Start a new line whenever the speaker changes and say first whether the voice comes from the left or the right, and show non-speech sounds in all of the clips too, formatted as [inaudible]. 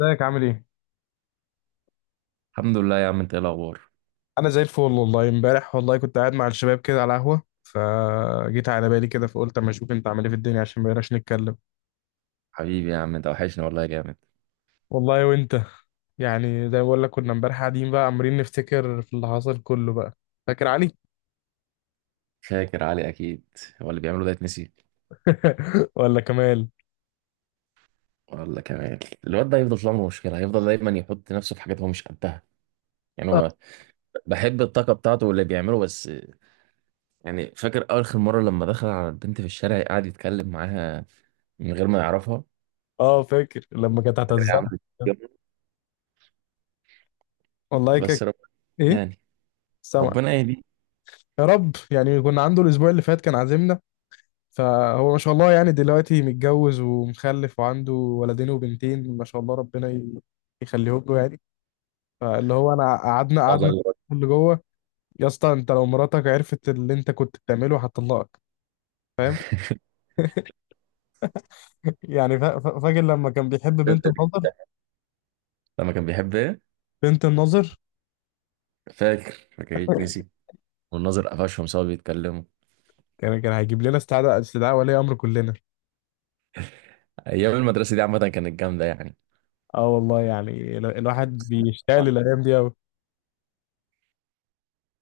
left: ازيك عامل ايه؟
right: الحمد لله يا عم، انت ايه الاخبار؟
left: انا زي الفل والله. امبارح والله كنت قاعد مع الشباب كده على قهوة، فجيت على بالي كده فقلت اما اشوف انت عامل ايه في الدنيا عشان ما بقيناش نتكلم.
right: حبيبي يا عم، انت وحشني والله جامد.
left: والله وانت. يعني زي ما بقول لك، كنا امبارح قاعدين بقى عمالين نفتكر في اللي حصل كله بقى. فاكر علي؟
right: فاكر علي اكيد. هو اللي بيعمله ده يتنسي؟
left: [laughs] ولا كمال.
right: ولا كمان. الواد ده هيفضل طول عمره مشكله، هيفضل دايما يحط نفسه في حاجات هو مش قدها. يعني
left: اه.
right: هو بحب الطاقه بتاعته واللي بيعمله بس. يعني فاكر اخر مره لما دخل على البنت في الشارع قعد يتكلم معاها من غير ما يعرفها.
left: فاكر لما كانت
right: فاكر يا
left: هتعزمنا.
right: عم.
left: والله كده.
right: بس رب
left: ايه.
right: يعني
left: سامع.
right: ربنا يهديه.
left: يا رب. يعني كنا عنده الاسبوع اللي فات، كان عازمنا. فهو ما شاء الله، يعني دلوقتي متجوز ومخلف وعنده ولدين وبنتين ما شاء الله. يخليهم له يعني. فاللي هو انا قعدنا
right: الله
left: قعدنا
right: يرحمه.
left: اللي جوه. يا اسطى، انت لو مراتك عرفت اللي انت كنت بتعمله هتطلقك. فاهم؟ فاكر لما كان بيحب بنت
right: [laughs]
left: الناظر؟
right: لما كان بيحب ايه؟
left: بنت الناظر.
right: فاكر فاكر يتنسي. والناظر قفشهم سوا بيتكلموا.
left: كان هيجيب لنا استدعاء ولي امر كلنا.
right: ايام المدرسه دي عامه كانت جامده يعني.
left: اه والله، الواحد بيشتاق
right: ولا-
left: للايام دي قوي.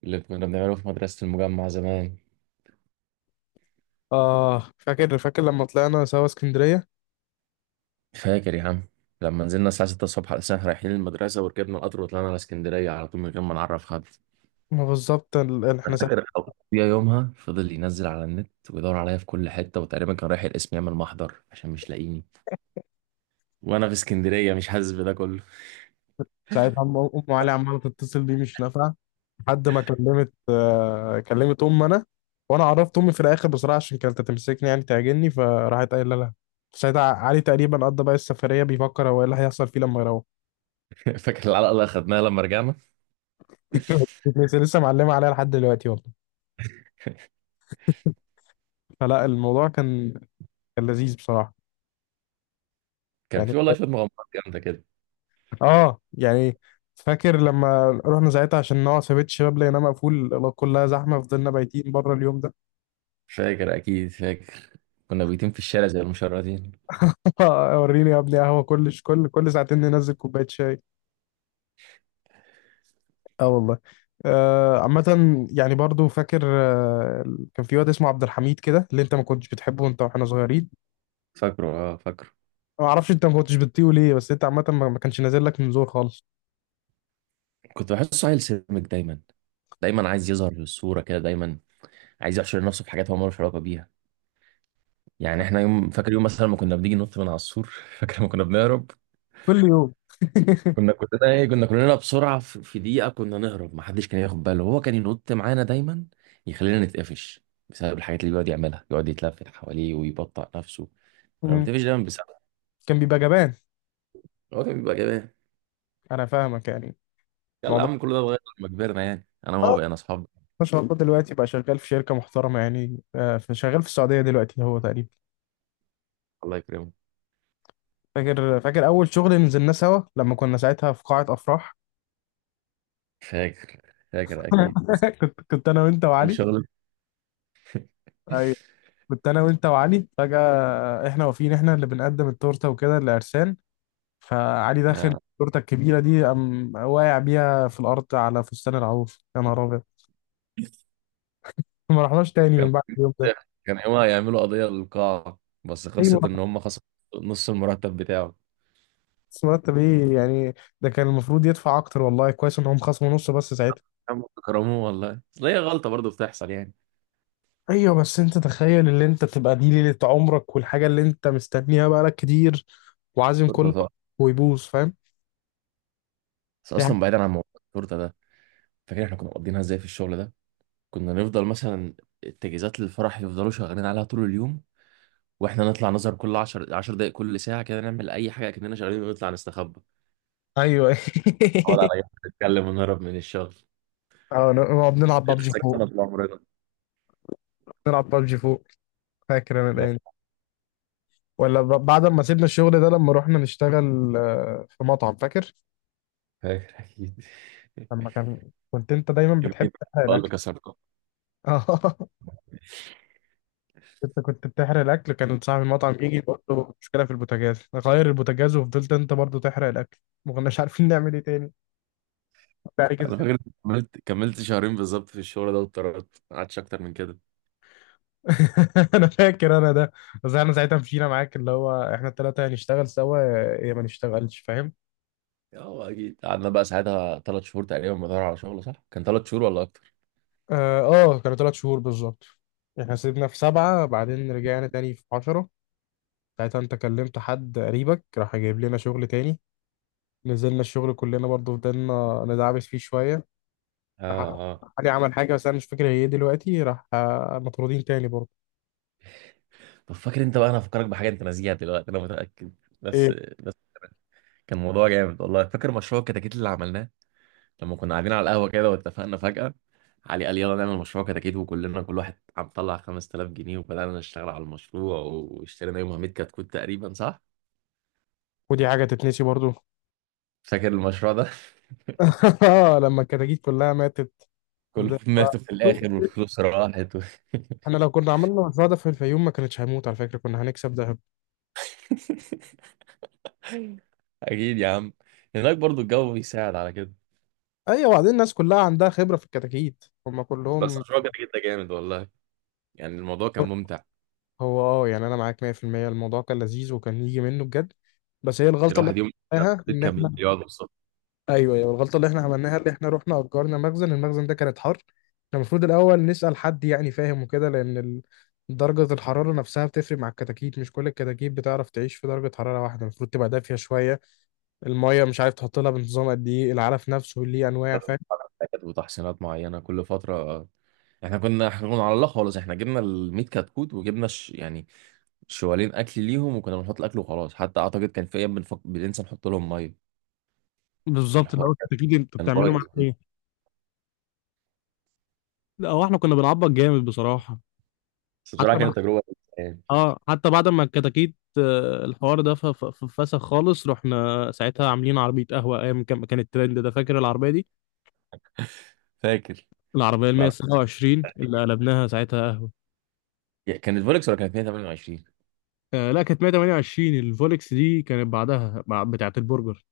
right: اللي كنا بنعمله في مدرسة المجمع زمان.
left: اه، فاكر لما طلعنا سوا اسكندريه.
right: فاكر يا عم. لما نزلنا الساعة 6 الصبح على الساعة رايحين المدرسة، وركبنا القطر وطلعنا على اسكندرية على طول من غير ما نعرف حد.
left: ما بالظبط ال- ال- احنا
right: فاكر. يا يومها فضل ينزل على النت ويدور عليا في كل حتة، وتقريبا كان رايح القسم يعمل محضر عشان مش لاقيني، وأنا في اسكندرية مش حاسس بده كله.
left: ساعتها أم علي عمالة تتصل بيه مش نافعة، لحد ما كلمت، كلمت أم أنا. وأنا عرفت أمي في الآخر بصراحة، عشان كانت هتمسكني يعني تعجني، فراحت قايلة لها. ساعتها علي تقريبا قضى بقى السفرية بيفكر هو إيه اللي هيحصل فيه لما يروح.
right: [laughs] فاكر العلقة اللي أخدناها لما رجعنا.
left: [laughs]
right: [laughs]
left: لسه معلمة عليها لحد دلوقتي والله. فلا الموضوع كان، كان لذيذ بصراحة.
right: كان
left: يعني.
right: في والله شوية مغامرات جامدة كده.
left: اه يعني. فاكر لما رحنا ساعتها عشان نقعد في بيت الشباب، لقيناه مقفول كلها زحمة، فضلنا بايتين بره اليوم ده.
right: فاكر أكيد فاكر. كنا بيتين في الشارع زي المشردين.
left: [laughs] وريني يا ابني قهوه، كل ساعتين ننزل كوبايه شاي. اه والله. عامة يعني برضو فاكر، كان في واد اسمه عبد الحميد كده اللي انت ما كنتش بتحبه وانت واحنا صغيرين.
right: فاكره، اه، فاكره.
left: ما اعرفش انت ما كنتش بتطيقه ليه، بس انت عامة ما كانش نازل لك من زور خالص.
right: كنت بحسه عيل سمج دايما، دايما عايز يظهر في الصورة كده، دايما عايز يحشر نفسه في حاجات هو مالوش علاقة بيها. يعني احنا يوم، فاكر يوم مثلا ما كنا بنيجي ننط من على السور. [laughs] فاكر ما كنا بنهرب.
left: كل يوم. [laughs]
right: كنا كلنا بسرعة، في دقيقة كنا نهرب، ما حدش كان ياخد باله. هو كان ينط معانا دايما يخلينا نتقفش، بسبب الحاجات اللي بيقعد يعملها، يقعد يتلفت حواليه ويبطأ نفسه. كنا
left: مم.
right: بنتقفش دايما بسبب.
left: كان بيبقى جبان.
right: هو كان بيبقى جبان.
left: انا فاهمك يعني.
right: يلا يا
left: الموضوع.
right: عم، كل ده اتغير لما كبرنا. يعني انا وهو
left: اه،
right: بقينا اصحاب.
left: ما شاء الله دلوقتي بقى شغال في شركة محترمة يعني، شغال في السعودية دلوقتي هو تقريبا.
right: الله يكرمه.
left: فاكر اول شغل نزلناه سوا لما كنا ساعتها في قاعة افراح.
right: فاكر، فاكر اكيد.
left: [laughs] كنت انا وانت
right: كان
left: وعلي.
right: شغل.
left: ايوه،
right: [laughs]
left: كنت انا وانت وعلي. فجأة احنا واقفين احنا اللي بنقدم التورته وكده لعرسان. فعلي داخل
right: يعني
left: التورته الكبيره دي، قام واقع بيها في الارض على فستان العروس. يا نهار ابيض. ما رحناش تاني
right: كان
left: من بعد اليوم ده.
right: كان يومها يعملوا قضية للقاعة، بس خلصت
left: ايوه.
right: إن هم خسروا نص المرتب بتاعه.
left: بس مرتب ايه يعني؟ ده كان المفروض يدفع اكتر، والله كويس ان هم خصموا نص بس ساعتها.
right: عم كرموه والله، أصل هي غلطة برضه بتحصل يعني.
left: ايوه، بس انت تخيل، اللي انت بتبقى دي ليله عمرك والحاجه اللي انت مستنيها بقالك كتير، وعازم
right: التورتة
left: كله،
right: طبعا.
left: ويبوظ. فاهم؟
right: بس
left: يعني.
right: أصلا بعيدا عن موضوع التورتة ده، فاكر إحنا كنا مقضينها إزاي في الشغل ده؟ كنا نفضل مثلا التجهيزات للفرح يفضلوا شغالين عليها طول اليوم، وإحنا نطلع نظهر كل 10 10 دقايق كل ساعة كده، نعمل أي حاجة كأننا شغالين ونطلع نستخبى،
left: ايوه.
right: نقعد
left: [laughs]
right: على جنب نتكلم ونهرب من الشغل.
left: اه، نقعد نلعب
right: دي
left: بابجي فوق.
right: سكتنا طول عمرنا.
left: نلعب بابجي فوق. فاكر انا
right: لا،
left: الايام دي. بعد ما سيبنا الشغل ده، لما رحنا نشتغل في مطعم، فاكر
right: فاكر أكيد.
left: لما كان، كنت انت
right: [laughs]
left: دايما
right: كمية
left: بتحب
right: الأطفال
left: تحرق
right: اللي
left: الاكل.
right: كسرتهم!
left: [laughs] اه. انت كنت بتحرق الاكل، كان صاحب المطعم يجي يقول له مشكله في البوتاجاز، غير البوتاجاز وفضلت انت برضو تحرق الاكل. ما كناش عارفين نعمل ايه تاني. كنت عليك
right: انا
left: ازاي.
right: فاكر إني كملت شهرين بالظبط في الشغل ده واتطردت، ما قعدتش اكتر من كده.
left: [laughs] انا فاكر انا ده. بس احنا ساعتها مشينا معاك، اللي هو احنا الثلاثه هنشتغل سوا يا ما نشتغلش. فاهم؟
right: اه اكيد، قعدنا بقى ساعتها 3 شهور تقريبا بدور على شغل. صح كان 3 شهور ولا اكتر؟
left: اه. كانوا 3 شهور بالظبط. احنا سيبنا في سبعة، بعدين رجعنا تاني في عشرة. ساعتها انت كلمت حد قريبك، راح جايب لنا شغل تاني. نزلنا الشغل كلنا برضه، فضلنا ندعبس فيه شوية.
right: اه،
left: راح-
right: اه.
left: علي عمل حاجة بس أنا مش فاكر هي إيه دلوقتي. راح مطرودين تاني برضه.
right: طب فاكر انت بقى، انا هفكرك بحاجه انت ناسيها دلوقتي انا متاكد. بس
left: إيه؟
right: بس كان موضوع جامد والله. فاكر مشروع الكتاكيت اللي عملناه لما كنا قاعدين على القهوه كده واتفقنا فجاه؟ علي قال يلا نعمل مشروع كتاكيت، وكلنا كل واحد عم طلع 5000 جنيه، وبدانا نشتغل على المشروع، واشترينا يومها 100 كتكوت تقريبا. صح
left: ودي حاجة تتنسي برضه؟
right: فاكر المشروع ده؟ [laughs]
left: [laughs] لما الكتاكيت كلها ماتت.
right: كلهم
left: وده-
right: ماتوا في الآخر والفلوس راحت و... [laughs]
left: احنا لو كنا عملنا المشروع ده في الفيوم، ما كانتش هيموت على فكرة، كنا هنكسب دهب.
right: أكيد يا عم. هناك برضو الجو بيساعد على كده.
left: ايوه، وبعدين الناس كلها عندها خبرة في الكتاكيت هم
right: بس
left: كلهم.
right: المشروع كده كده جامد والله. يعني الموضوع كان ممتع.
left: هو اه يعني انا معاك 100%. الموضوع كان لذيذ وكان يجي منه بجد، بس هي الغلطه اللي
right: الواحد يوم
left: احنا
right: في
left: عملناها
right: البيت
left: ان
right: كان
left: احنا.
right: بيقعد يوصل
left: ايوه الغلطه اللي احنا عملناها، اللي احنا رحنا اجرنا مخزن، المخزن ده كانت حر، كان المفروض الاول نسال حد يعني، فاهم؟ وكده، درجه الحراره نفسها بتفرق مع الكتاكيت، مش كل الكتاكيت بتعرف تعيش في درجه حراره واحده، المفروض تبقى دافيه شويه. الميه مش عارف تحط لها بنظام قد ايه، العلف نفسه ليه انواع. فاهم؟
right: حاجات وتحسينات معينة كل فترة. احنا كنا على الله خالص. احنا جبنا ال 100 كتكوت، وجبنا يعني شوالين اكل ليهم، وكنا بنحط الاكل وخلاص. حتى اعتقد كان في ايام بننسى نحط لهم ميه.
left: بالظبط، اللي
right: الحوار
left: هو الكتاكيت انت
right: كان
left: بتعمله مع
right: بايظ.
left: ايه، لا هو احنا كنا بنعبط جامد بصراحه.
right: بس
left: حتى
right: بصراحه كانت تجربه يعني.
left: اه، حتى بعد ما الكتاكيت، الحوار ده فسخ خالص، رحنا ساعتها عاملين عربية قهوة، ايام كان كان الترند ده. فاكر العربية دي؟
right: [laughs] فاكر
left: العربية ال 127 اللي قلبناها ساعتها قهوة.
right: كانت فولكس ولا كانت 128؟
left: آه لا، كانت 128. الفولكس دي كانت بعدها، بتاعة البرجر.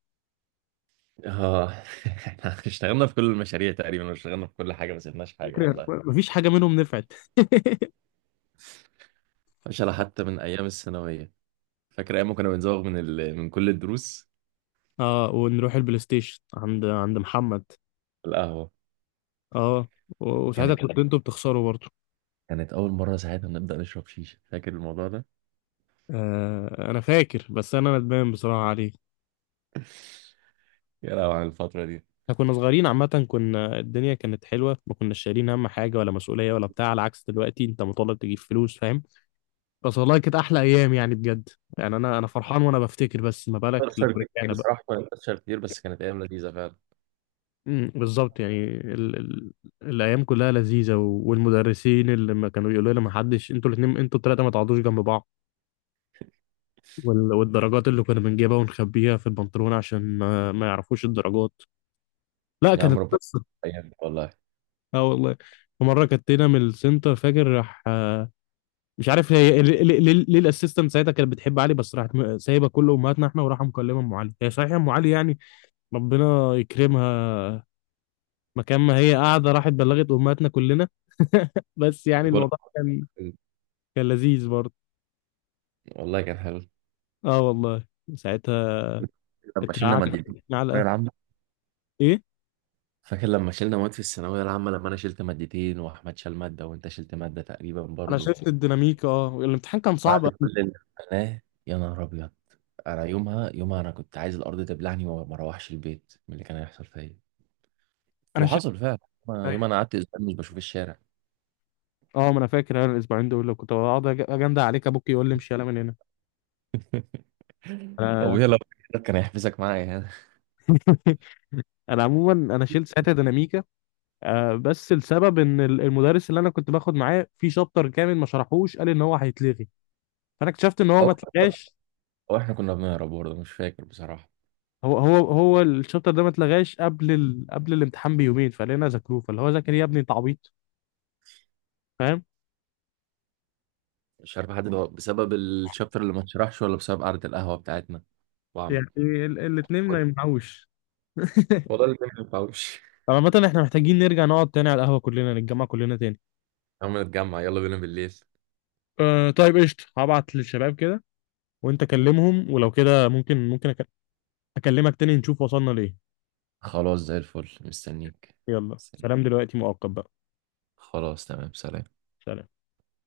right: اه. [laughs] احنا اشتغلنا في كل المشاريع تقريبا، واشتغلنا في كل حاجه، ما سيبناش حاجه
left: فكرة
right: والله.
left: مفيش حاجة منهم نفعت. [laughs]
right: فشلة حتى من ايام الثانويه. فاكر ايام ما كنا بنزوغ من من كل الدروس؟
left: اه، ونروح البلاي ستيشن عند محمد.
right: القهوه.
left: اه. و- وساعتها
right: كانت
left: كنت انتوا بتخسروا برضه.
right: كانت اول مره ساعتها نبدا نشرب شيشه. فاكر الموضوع ده؟
left: آه انا فاكر، بس انا ندمان بصراحة عليه.
right: يا لهوي على الفتره دي.
left: احنا كنا صغيرين عامة، كنا الدنيا كانت حلوة، ما كناش شايلين هم حاجة ولا مسؤولية ولا بتاع، على عكس دلوقتي انت مطالب تجيب فلوس. فاهم؟ بس والله كانت احلى ايام يعني، بجد. يعني انا انا فرحان وانا بفتكر، بس ما بالك لما
right: بتخسر كتير
left: رجعنا بقى.
right: بصراحه، كنا بنخسر كتير، بس كانت ايام لذيذه فعلا.
left: بالظبط، يعني ال... ال... الايام كلها لذيذة، و... والمدرسين اللي ما كانوا يقولوا لنا ما حدش، انتوا الاثنين انتوا الثلاثة ما تقعدوش جنب بعض. وال... والدرجات اللي كنا بنجيبها ونخبيها في البنطلون عشان ما يعرفوش الدرجات. لا
right: يا عم
left: كانت
right: ربنا
left: قصة.
right: يعينك والله.
left: اه والله. في مرة كتينا من السنتر، فاكر؟ راح، مش عارف هي ليه الاسيستنت ساعتها كانت بتحب علي؟ بس راحت سايبه كله، امهاتنا احنا، وراحه مكلمه ام علي. هي صحيح ام علي يعني، ربنا يكرمها. مكان ما هي قاعده راحت بلغت امهاتنا كلنا. [laughs] بس يعني
right: كل
left: الموضوع كان، كان لذيذ برضه.
right: والله كان حلو.
left: اه والله. ساعتها
right: لما شلنا
left: اترعبت.
right: مادتين في الثانوية
left: علقه.
right: العامة.
left: ايه.
right: فاكر لما شلنا مواد في الثانوية العامة؟ لما أنا شلت مادتين، وأحمد شال مادة، وأنت شلت مادة تقريبا
left: انا
right: برضو.
left: شفت الديناميك، اه الامتحان كان
right: بعد
left: صعب
right: كل
left: أوي.
right: اللي عملناه، يا نهار أبيض. أنا يومها، يومها أنا كنت عايز الأرض تبلعني، وما ما أروحش البيت من اللي كان هيحصل فيا.
left: انا شفت.
right: وحصل فعلا. يومها، يومها أنا قعدت أسبوع مش بشوف الشارع.
left: اه، ما انا فاكر انا الأسبوعين دول لو كنت بقعد اجندع عليك ابوك يقول لي امشي يلا من هنا.
right: [laughs]
left: انا.
right: أبويا لو كان هيحبسك معايا هنا.
left: [laughs] انا عموما انا شلت ساعتها ديناميكا. آه، بس السبب المدرس اللي انا كنت باخد معاه في شابتر كامل ما شرحوش، قال ان هو هيتلغي، فانا اكتشفت ان هو
right: أو
left: ما اتلغاش.
right: أو إحنا كنا بنهرب برضه، مش فاكر بصراحة.
left: هو الشابتر ده ما اتلغاش قبل ال... قبل الامتحان بيومين، فلقينا ذاكروه، فاللي هو ذاكر يا ابني انت عبيط. فاهم؟
right: مش عارف حد ده بسبب الشابتر اللي ما اتشرحش ولا بسبب قعدة القهوة بتاعتنا. وعم
left: يعني ال... الاثنين ما يمنعوش. [laughs]
right: والله اللي ما ينفعوش.
left: طب عامة احنا محتاجين نرجع نقعد تاني على القهوة، كلنا نتجمع كلنا تاني.
right: عم نتجمع، يلا بينا بالليل.
left: أه طيب قشطة، هبعت للشباب كده وانت كلمهم، ولو كده اكلمك تاني نشوف وصلنا لإيه.
right: خلاص زي الفل، مستنيك.
left: يلا
right: سلام.
left: سلام دلوقتي مؤقت بقى.
right: خلاص تمام، سلام.
left: سلام.